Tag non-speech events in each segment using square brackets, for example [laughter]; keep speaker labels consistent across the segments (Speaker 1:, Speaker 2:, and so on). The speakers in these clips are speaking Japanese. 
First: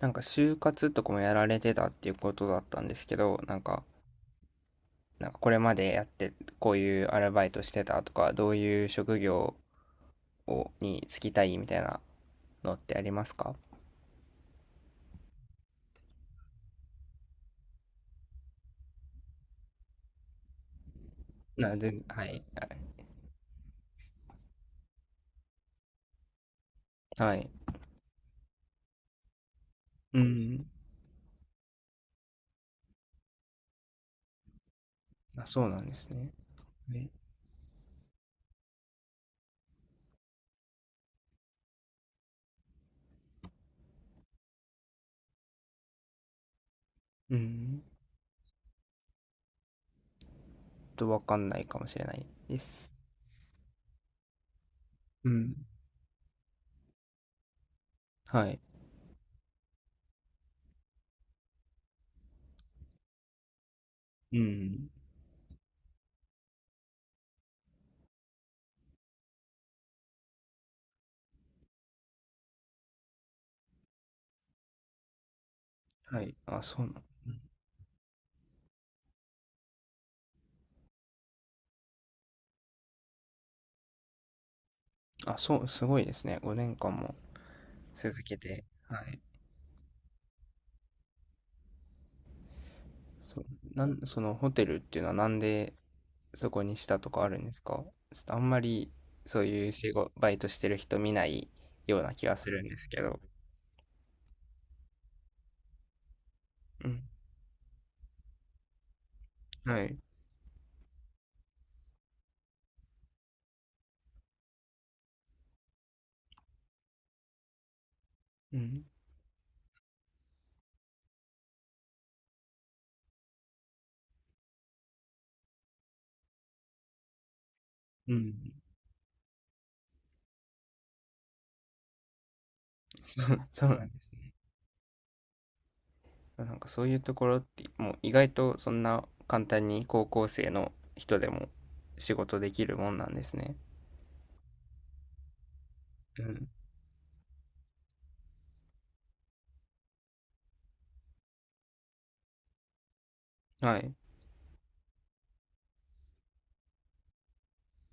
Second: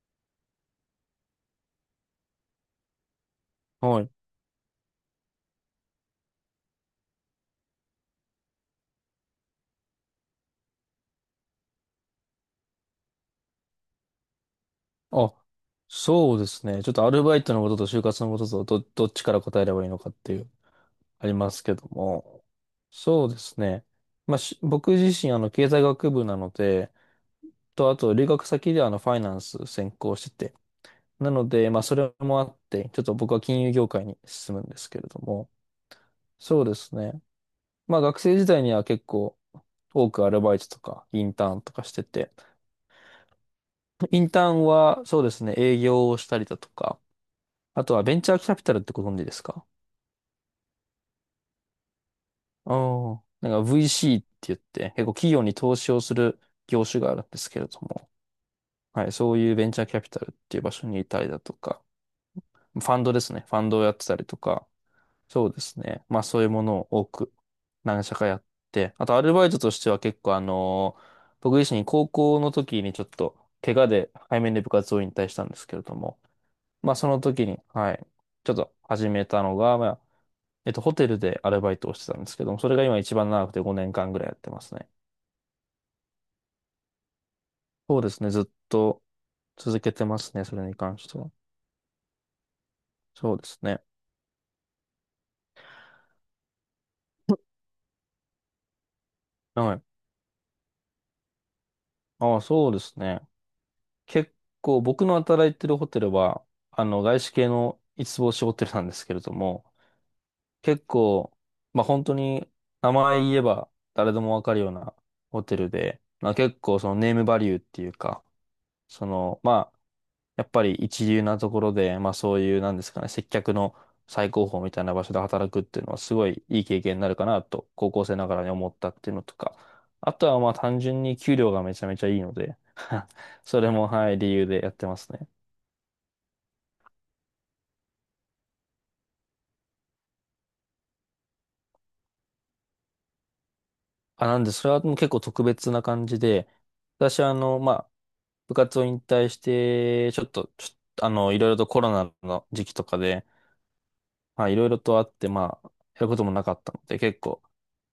Speaker 1: なんか就活とかもやられてたっていうことだったんですけど、なんか、
Speaker 2: はい。
Speaker 1: なんかこれまでやってこういうアルバイトしてたとか、どういう職業をに就きたいみたいなのってありますか？
Speaker 2: あ、そうですね。ちょっとアルバイトのことと就活のこととどっちから答えればいいのかっていう、あります
Speaker 1: な
Speaker 2: け
Speaker 1: ん
Speaker 2: ど
Speaker 1: で、はい。
Speaker 2: も。そうですね。まあ、僕自身、経済学部なので、
Speaker 1: はい。
Speaker 2: あと、留学先でファイナンス専攻
Speaker 1: う
Speaker 2: してて。
Speaker 1: ん。
Speaker 2: なので、まあ、それもあって、ちょっと僕は金融業界に進むんですけれど
Speaker 1: あ、
Speaker 2: も。
Speaker 1: そうなんですね。
Speaker 2: そうです
Speaker 1: はい。
Speaker 2: ね。まあ、学生時代には結構、多くアルバイトとか、インターンとかしてて。インターンは、そうですね、営業をしたりだとか、
Speaker 1: うん。
Speaker 2: あとはベンチャーキャピタルってご存知ですか？
Speaker 1: ちょっとわかんないかもしれないで
Speaker 2: ああ
Speaker 1: す。
Speaker 2: ー。なんか VC って言って、結構
Speaker 1: う
Speaker 2: 企業
Speaker 1: ん。
Speaker 2: に投資をする業種があるんですけれども、
Speaker 1: はい。
Speaker 2: はい、そういうベンチャーキャピタルっていう場所にいたりだとか、ファンドですね。ファンドをやってたり
Speaker 1: う
Speaker 2: とか、
Speaker 1: ん。
Speaker 2: そうですね。まあそういうものを多く何社かやって、あとアルバイトとしては結構僕自身高校の時にちょっと怪我で背面で部活を引退したんですけれども、
Speaker 1: はい。あ、そう
Speaker 2: ま
Speaker 1: な、
Speaker 2: あその
Speaker 1: うん。
Speaker 2: 時に、はい、ちょっと始めたのが、まあホテルでアルバイトをしてたんですけども、それが今一番長くて5年間ぐらいやってますね。
Speaker 1: あ、そう、すごいですね。5年間も
Speaker 2: そうで
Speaker 1: 続
Speaker 2: すね、
Speaker 1: け
Speaker 2: ずっ
Speaker 1: て。は
Speaker 2: と
Speaker 1: い。
Speaker 2: 続けてますね、それに関しては。そう
Speaker 1: そ、
Speaker 2: ですね。
Speaker 1: なん、そのホテルっていうのはなんでそこにしたとかあるんですか？ちょっとあんまりそういう
Speaker 2: はい。
Speaker 1: 仕事、バイトしてる人見ないような気が
Speaker 2: ああ、
Speaker 1: するん
Speaker 2: そう
Speaker 1: で
Speaker 2: で
Speaker 1: す
Speaker 2: す
Speaker 1: けど。
Speaker 2: ね。結構僕の働いてるホテルは、
Speaker 1: うん。
Speaker 2: 外資系の五つ星ホテルなんですけれども、
Speaker 1: はい。
Speaker 2: 結構、まあ本当に名前言えば誰でもわかるようなホテルで、まあ結構そのネームバリューっていうか、
Speaker 1: うん。
Speaker 2: その、やっぱり一流なところで、まあそういう、なんですかね、接客の最高峰みたいな場所で働くっていうのはすごいいい経験になるかなと、高校
Speaker 1: う
Speaker 2: 生な
Speaker 1: ん。
Speaker 2: がらに思ったっていうのとか、あとはまあ単純に給料がめちゃめちゃいいので、
Speaker 1: そう、[laughs]
Speaker 2: そ
Speaker 1: そう
Speaker 2: れ
Speaker 1: な
Speaker 2: も、
Speaker 1: んです。
Speaker 2: はい、理由でやってますね。
Speaker 1: なんかそういうところって、もう意外とそんな簡単に高校生の人でも仕事できるもんなんですね。
Speaker 2: あ、なんで、それはもう結構特別な感じ
Speaker 1: うん。
Speaker 2: で、私はまあ、部活を引退して、ちょっと、いろいろとコロナの時期とかで、
Speaker 1: はい。
Speaker 2: まあ、いろいろとあって、まあ、やることもなかったので、結構、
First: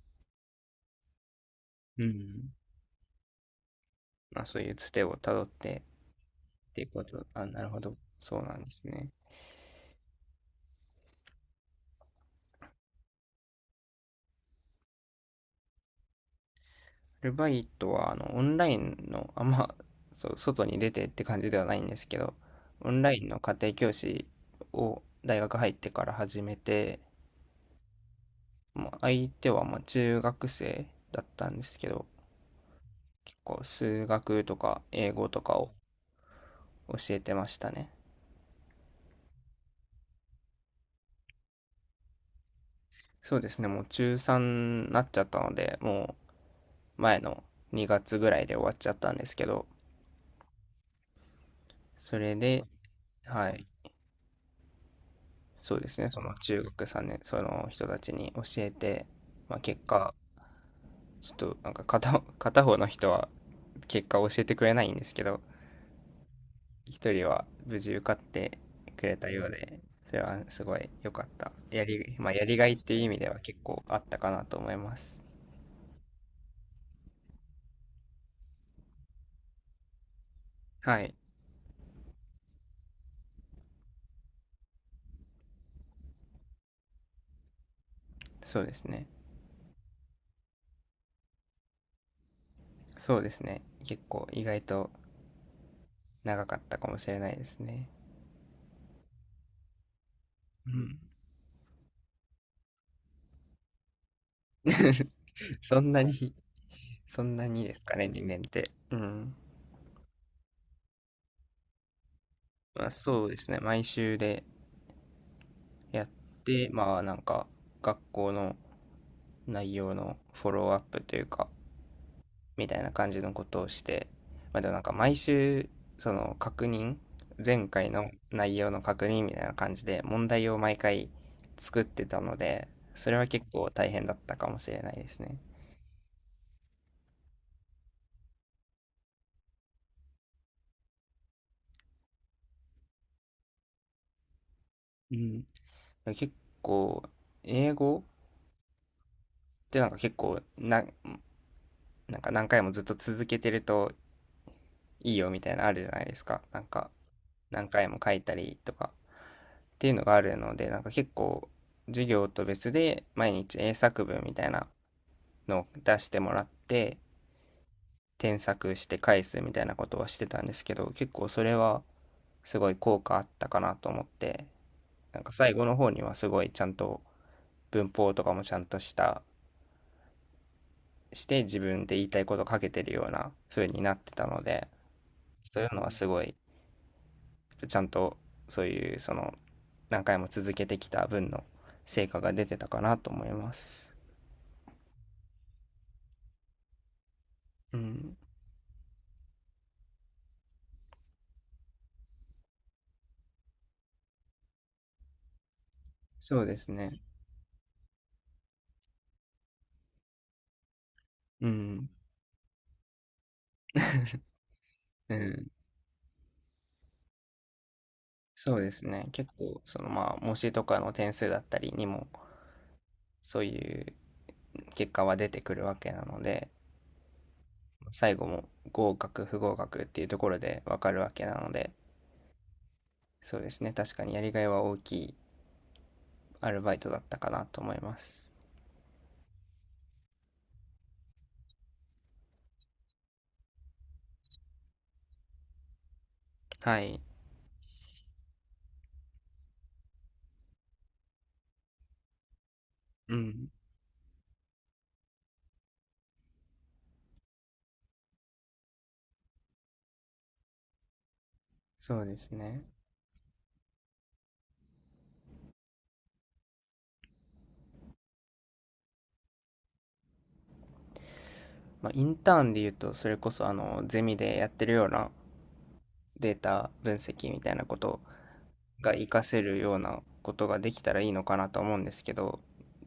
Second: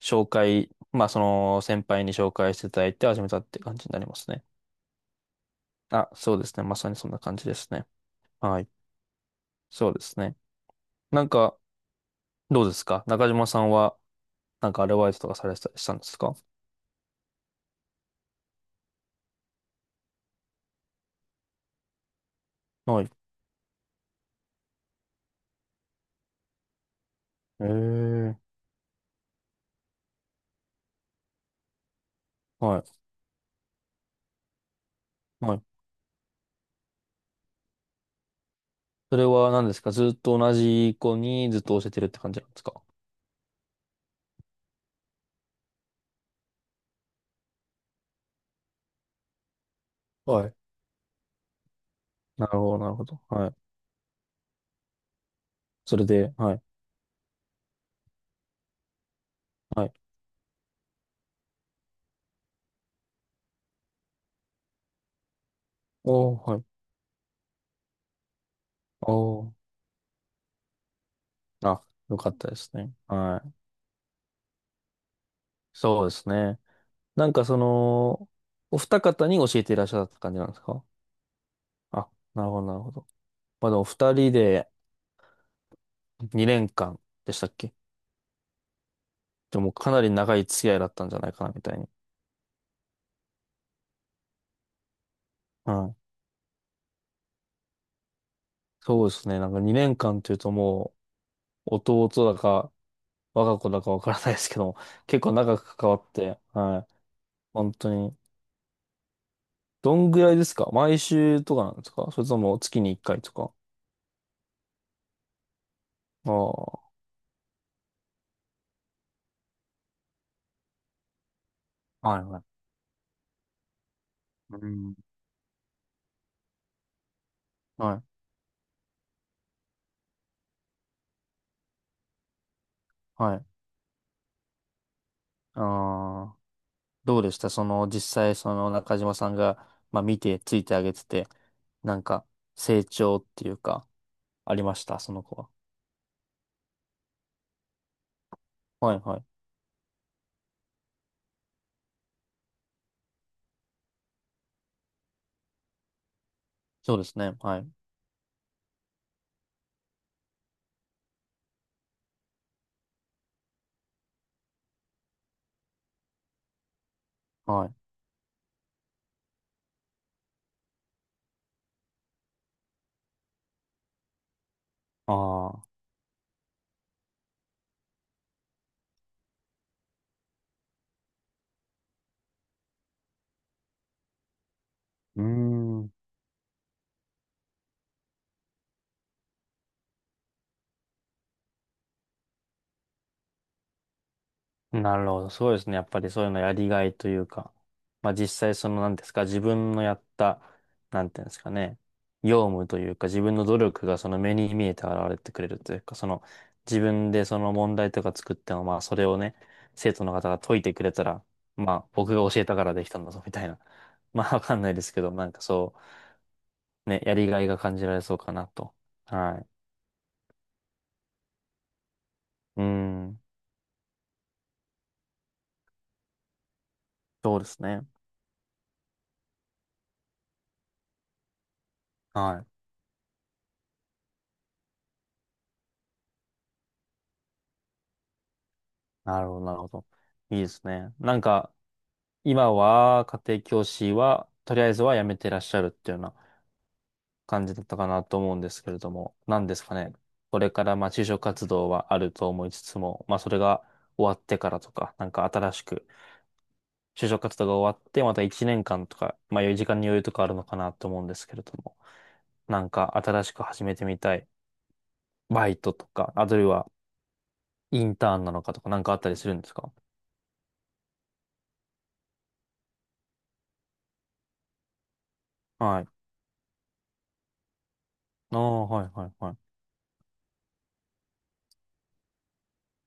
Speaker 2: まあ、その先
Speaker 1: う
Speaker 2: 輩に紹
Speaker 1: ん。
Speaker 2: 介していただいて始めたって感じになります
Speaker 1: ま
Speaker 2: ね。
Speaker 1: あそういうつてをたどって
Speaker 2: あ、そうですね。
Speaker 1: っ
Speaker 2: ま
Speaker 1: てい
Speaker 2: さ
Speaker 1: う
Speaker 2: に
Speaker 1: こ
Speaker 2: そんな
Speaker 1: と。
Speaker 2: 感じ
Speaker 1: あ、
Speaker 2: で
Speaker 1: なる
Speaker 2: す
Speaker 1: ほ
Speaker 2: ね。
Speaker 1: ど。そうな
Speaker 2: は
Speaker 1: ん
Speaker 2: い。
Speaker 1: ですね。
Speaker 2: そうですね。なんか、どうですか？中島さんは、なんかアルバイトとかされてたりしたんですか？
Speaker 1: ルバイトは、オンラインの、あんま、そう、外に出てって感じではないんですけど、オン
Speaker 2: はい。
Speaker 1: ラインの家庭教師を大学入ってから始めて、
Speaker 2: えー、
Speaker 1: もう相手はまあ中学生だったんですけど、
Speaker 2: はい。
Speaker 1: 結構数学とか英語と
Speaker 2: は
Speaker 1: か
Speaker 2: い。
Speaker 1: を教えてましたね。
Speaker 2: それは何ですか？ずっと同じ子にずっと教えてるって感じなんですか？
Speaker 1: そうですね、もう中3になっちゃったので、もう前の2月ぐらいで終わっちゃったんですけど、
Speaker 2: はい。
Speaker 1: それ
Speaker 2: なる
Speaker 1: で、
Speaker 2: ほど、なるほど。は
Speaker 1: は
Speaker 2: い。
Speaker 1: い、そうで
Speaker 2: そ
Speaker 1: す
Speaker 2: れ
Speaker 1: ね、そ
Speaker 2: で、
Speaker 1: の
Speaker 2: は
Speaker 1: 中
Speaker 2: い。
Speaker 1: 学さんねんその人たちに教えて、まあ、結
Speaker 2: はい。
Speaker 1: 果、ちょっとなんか片、[laughs] 片方の人は結果を教えてくれないんですけど、
Speaker 2: おー、はい。
Speaker 1: 一人は無事受かってくれた
Speaker 2: お
Speaker 1: よう
Speaker 2: ー。
Speaker 1: で、それはすごい良かった。
Speaker 2: あ、よ
Speaker 1: ま
Speaker 2: か
Speaker 1: あ、
Speaker 2: っ
Speaker 1: や
Speaker 2: た
Speaker 1: り
Speaker 2: で
Speaker 1: が
Speaker 2: す
Speaker 1: いっ
Speaker 2: ね。
Speaker 1: ていう意味では
Speaker 2: はい。
Speaker 1: 結構あったかなと思います。
Speaker 2: そうですね。なんかその、お二方に教えていらっしゃった感じなんですか？
Speaker 1: はい、
Speaker 2: あ、なるほど、なるほど。まあでも二人で2年間でしたっけ？
Speaker 1: そうですね。
Speaker 2: でもかなり長い付き合いだったんじゃないかな、みたいに。
Speaker 1: そうですね。結構意外と
Speaker 2: うん。
Speaker 1: 長かったかもしれないですね。
Speaker 2: そうですね。なんか2年間っていうと
Speaker 1: う
Speaker 2: も
Speaker 1: ん。
Speaker 2: う、弟だか、我が子だかわからないですけど、[laughs]
Speaker 1: [laughs]
Speaker 2: 結構長く
Speaker 1: そ
Speaker 2: 関
Speaker 1: ん
Speaker 2: わ
Speaker 1: な
Speaker 2: っ
Speaker 1: に、
Speaker 2: て、はい。
Speaker 1: そんなに
Speaker 2: 本
Speaker 1: です
Speaker 2: 当
Speaker 1: かね、
Speaker 2: に。
Speaker 1: 2年って。うん。
Speaker 2: どんぐらいですか？毎週とかなんですか？それとも月
Speaker 1: まあ、
Speaker 2: に1回
Speaker 1: そう
Speaker 2: と
Speaker 1: です
Speaker 2: か？
Speaker 1: ね。毎週でやって、
Speaker 2: ああ
Speaker 1: まあなんか学校の内容のフォローアップというか、
Speaker 2: はいはい。
Speaker 1: みたいな感じのことをして、
Speaker 2: う
Speaker 1: まあでもなんか
Speaker 2: ん。
Speaker 1: 毎週、その確認、前回
Speaker 2: は
Speaker 1: の
Speaker 2: い、
Speaker 1: 内容の確認みたいな感じで問題を毎回作ってたので、それは
Speaker 2: はい。
Speaker 1: 結構大変だったかもしれないですね。
Speaker 2: ああ。どうでしたその、実際、その中島さんが、まあ見て、ついてあげてて、なんか、成長っていうか、ありました、そ
Speaker 1: う
Speaker 2: の子
Speaker 1: ん。
Speaker 2: は。
Speaker 1: 結構、英語っ
Speaker 2: はいはい。
Speaker 1: てなんか結構な、なんか何回もずっと続けてるといいよみたいなのあるじゃないですか。なんか、
Speaker 2: そうですね。は
Speaker 1: 何
Speaker 2: い。
Speaker 1: 回も書いたりとか、っていうのがあるので、なんか結構、授業と別で毎日英作文みたいなのを出してもらって、
Speaker 2: はい。
Speaker 1: 添削して返すみたいなことはしてたんですけど、結構それはすごい効果あったかなと思って、なんか最
Speaker 2: あ
Speaker 1: 後
Speaker 2: あ。
Speaker 1: の方にはすごいちゃんと文法とかもちゃんとした、して自分で言いたいことを書けてるような風になってたので、
Speaker 2: うー
Speaker 1: そういうのは
Speaker 2: ん。
Speaker 1: すごいちゃんとそういうその何回も続けてきた分の成果が出てたかなと思います。
Speaker 2: なるほど。そうですね。やっぱりそういうのやりがいというか、
Speaker 1: う
Speaker 2: まあ
Speaker 1: ん、
Speaker 2: 実際その何ですか、自分のやった、なんていうんですかね、業務というか自分の努力がその目に見えて現れてくれるというか、その
Speaker 1: そうです
Speaker 2: 自
Speaker 1: ね。
Speaker 2: 分でその問題とか作っても、まあそれをね、生徒の方が解いてくれたら、
Speaker 1: う
Speaker 2: ま
Speaker 1: ん、
Speaker 2: あ僕が教えたからできたんだぞみたいな。[laughs] まあわかんないですけど、
Speaker 1: う
Speaker 2: なんか
Speaker 1: ん、
Speaker 2: そう、ね、やりがいが感じられそうかな
Speaker 1: そうで
Speaker 2: と。
Speaker 1: すね。結
Speaker 2: はい。
Speaker 1: 構そのまあ模試とかの点数だったりにも
Speaker 2: うーん。
Speaker 1: そういう結果は出てくるわけなので、
Speaker 2: そうですね。
Speaker 1: 最後も合格不合格っていうところでわかるわけなので、
Speaker 2: はい。
Speaker 1: そうですね。確かにやりがいは大きいアルバイトだったかなと思います。
Speaker 2: なるほど、なるほど。いいですね。なんか、今は家庭教師は、とりあえずは辞めてらっしゃるっていうような
Speaker 1: はい。
Speaker 2: 感じだったかなと思うんですけれども、何ですかね。これからまあ就職活動はあると思いつつも、
Speaker 1: う
Speaker 2: まあそれ
Speaker 1: ん。
Speaker 2: が終わってからとか、なんか新しく就職活動が終わって、また1年間とか、まあ余裕時間に余裕とかあるのかなと思うんですけれども、
Speaker 1: そうです
Speaker 2: な
Speaker 1: ね。
Speaker 2: んか新しく始めてみたいバイトとか、あるいはインターンなのかとか、なんかあったりするんですか？
Speaker 1: まあ、インターンで言うと、それこそあのゼミでやってるような
Speaker 2: はい。
Speaker 1: データ分析みたいなこと
Speaker 2: ああ、はい、
Speaker 1: が
Speaker 2: は
Speaker 1: 活
Speaker 2: い、
Speaker 1: か
Speaker 2: は
Speaker 1: せ
Speaker 2: い。
Speaker 1: るようなことができたらいいのかなと思うんですけど、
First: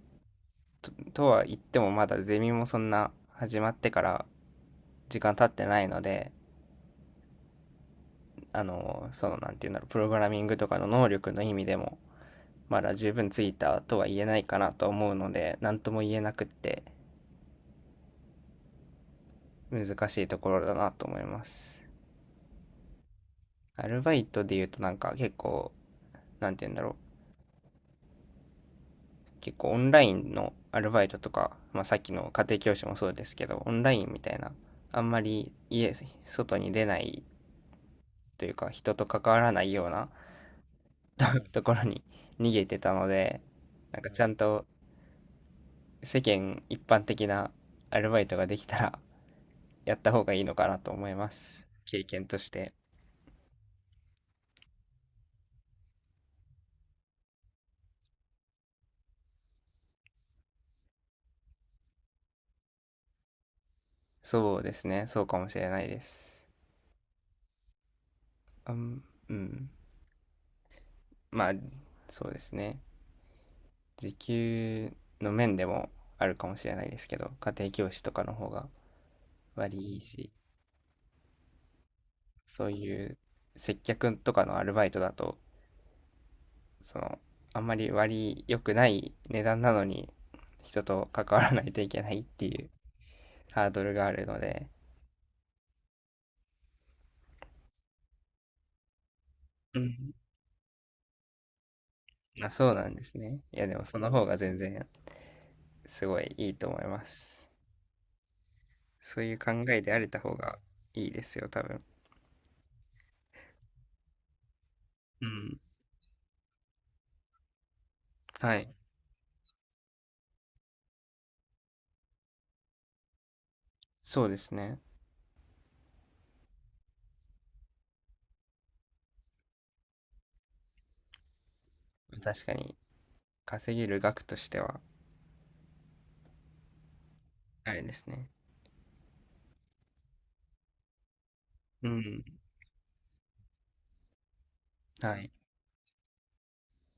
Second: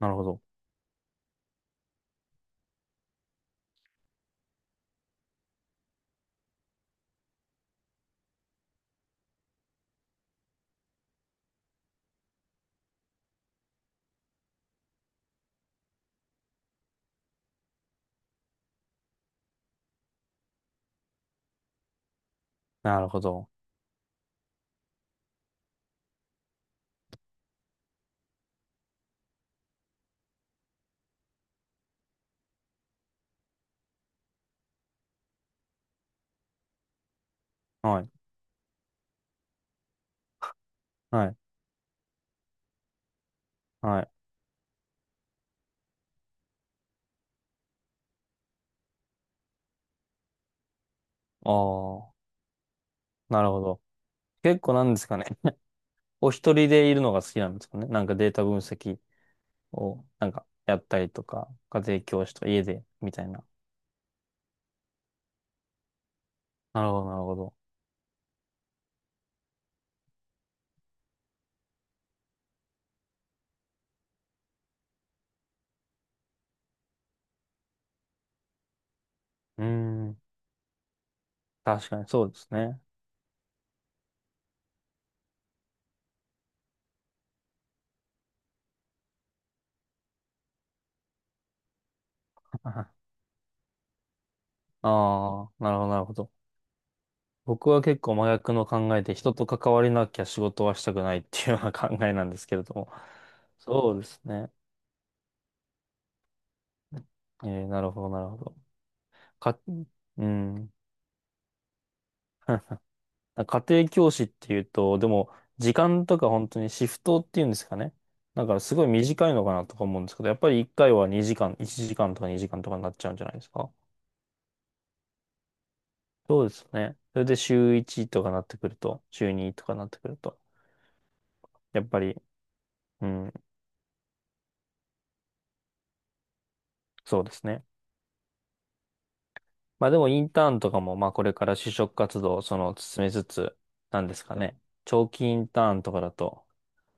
Speaker 2: なるほど。
Speaker 1: とは言ってもまだゼミもそんな始まってから時間経ってないので、なんていうんだろう、プログラミングとかの能力の意味でも、まだ十分ついたとは言えないかなと思うので、何とも言えなくって難しいところだなと思います。
Speaker 2: なるほど。
Speaker 1: アルバイトで言うとなんか結構、なんて言うんだろう、結構オンラインのアルバイトとか、まあ、さっきの家庭教師もそうですけどオンラインみたいなあんまり家外に出ない
Speaker 2: はい、
Speaker 1: というか人と関わらないような
Speaker 2: はい、
Speaker 1: ところに逃げてたので、な
Speaker 2: は
Speaker 1: んか
Speaker 2: い。
Speaker 1: ちゃんと世間一般的なアルバイトができたらやった方がいいのかなと思いま
Speaker 2: あ
Speaker 1: す、経
Speaker 2: あ。
Speaker 1: 験として。
Speaker 2: なるほど。結構なんですかね。お一人でいるのが好きなんですかね。なんかデータ分析を、なんかやったりとか、家庭教師とか家で、みたいな。
Speaker 1: そうですね、そうかもしれないです。
Speaker 2: なるほど、なるほど。
Speaker 1: うん、うん、まあそうですね、時給の面でもあるかもしれないですけど、家庭教師とかの方が
Speaker 2: うー
Speaker 1: 割りいい
Speaker 2: ん。
Speaker 1: し、
Speaker 2: 確かにそうです
Speaker 1: そう
Speaker 2: ね。
Speaker 1: いう接客とかのアルバイトだと、その、あんまり割り良くない値段なのに、人と関わらないといけないっていう
Speaker 2: [laughs] あ
Speaker 1: ハードルがあるので。
Speaker 2: あ、なるほど、なるほど。僕は結構真逆の考えで、人と関
Speaker 1: う
Speaker 2: わりな
Speaker 1: ん。
Speaker 2: きゃ仕事はしたくないっていうような考えなんです
Speaker 1: あ、
Speaker 2: けれ
Speaker 1: そう
Speaker 2: ど
Speaker 1: な
Speaker 2: も。
Speaker 1: んですね。いや、でも
Speaker 2: そ
Speaker 1: そ
Speaker 2: うで
Speaker 1: の
Speaker 2: す
Speaker 1: 方が
Speaker 2: ね。
Speaker 1: 全然すごいいいと思いま
Speaker 2: え
Speaker 1: す。
Speaker 2: ー、なるほど、なるほど。
Speaker 1: そういう考
Speaker 2: か、
Speaker 1: えであれた
Speaker 2: う
Speaker 1: 方が
Speaker 2: ん。
Speaker 1: いいですよ、多分。
Speaker 2: [laughs] なんか家庭教師っていうと、で
Speaker 1: う
Speaker 2: も、
Speaker 1: ん。
Speaker 2: 時間とか本当にシフトっていうんですかね。だ
Speaker 1: は
Speaker 2: から
Speaker 1: い。
Speaker 2: すごい短いのかなとか思うんですけど、やっぱり1回は2時間、1時間とか2時間とかになっちゃうんじゃないですか。
Speaker 1: そうですね。
Speaker 2: そうですね。それで週1とかなってくると、週2とかなってくると、やっぱり、
Speaker 1: 確かに、
Speaker 2: うん、
Speaker 1: 稼げる額としては、
Speaker 2: そうですね。
Speaker 1: あれですね。
Speaker 2: まあでもインターンとかも、まあこれから就
Speaker 1: う
Speaker 2: 職活
Speaker 1: ん。
Speaker 2: 動をその進めつつ、なんですかね。長
Speaker 1: は
Speaker 2: 期
Speaker 1: い。
Speaker 2: インターンとかだと、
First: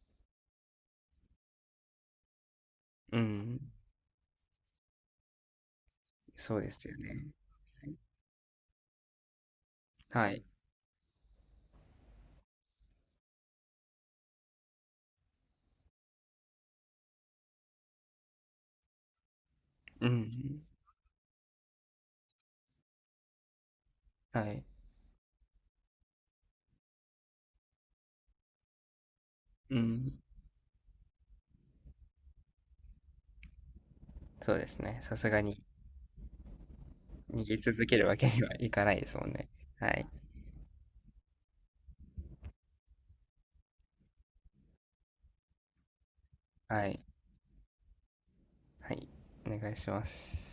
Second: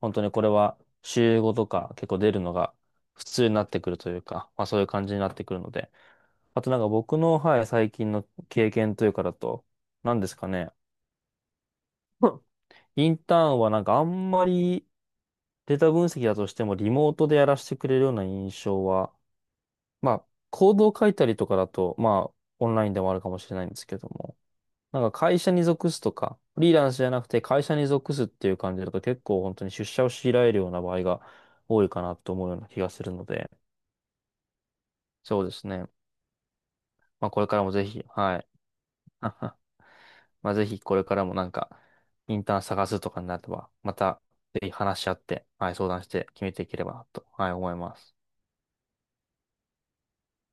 Speaker 2: 本当にこれは週5とか結構出るのが
Speaker 1: う
Speaker 2: 普通に
Speaker 1: ん。
Speaker 2: なってくるというか、まあそういう感じになってくるので。
Speaker 1: そ
Speaker 2: あ
Speaker 1: う
Speaker 2: と
Speaker 1: で
Speaker 2: なん
Speaker 1: す
Speaker 2: か
Speaker 1: よ
Speaker 2: 僕
Speaker 1: ね。
Speaker 2: の、はい、最近の経験というかだと、何で
Speaker 1: は
Speaker 2: す
Speaker 1: い。
Speaker 2: かね。[laughs] うんインターンはなんかあんまりデータ分析だとしてもリモートでやらせてくれるような印象は、
Speaker 1: う
Speaker 2: まあ
Speaker 1: ん。
Speaker 2: コードを書いたりとかだと、まあオンラインでもあるかもしれないんですけども、
Speaker 1: はい。
Speaker 2: なんか会社に属すとか、フリーランスじゃなくて会社に属すっていう感じだと結構本当に
Speaker 1: う
Speaker 2: 出社を
Speaker 1: ん。
Speaker 2: 強いられるような場合が多いかなと思うような気がするので、
Speaker 1: そうですね。さすが
Speaker 2: そうで
Speaker 1: に
Speaker 2: すね。まあこ
Speaker 1: 逃
Speaker 2: れ
Speaker 1: げ
Speaker 2: からも
Speaker 1: 続
Speaker 2: ぜ
Speaker 1: け
Speaker 2: ひ、
Speaker 1: るわけ
Speaker 2: は
Speaker 1: に
Speaker 2: い。
Speaker 1: はいかないですもんね。
Speaker 2: [laughs]
Speaker 1: はい。
Speaker 2: まあぜひこれからもなんか、インターン探すとかになれば、またぜひ話し合って、はい、相談して決めていけれ
Speaker 1: は
Speaker 2: ば
Speaker 1: い。
Speaker 2: なと、はい、思います。
Speaker 1: はい。お願いします。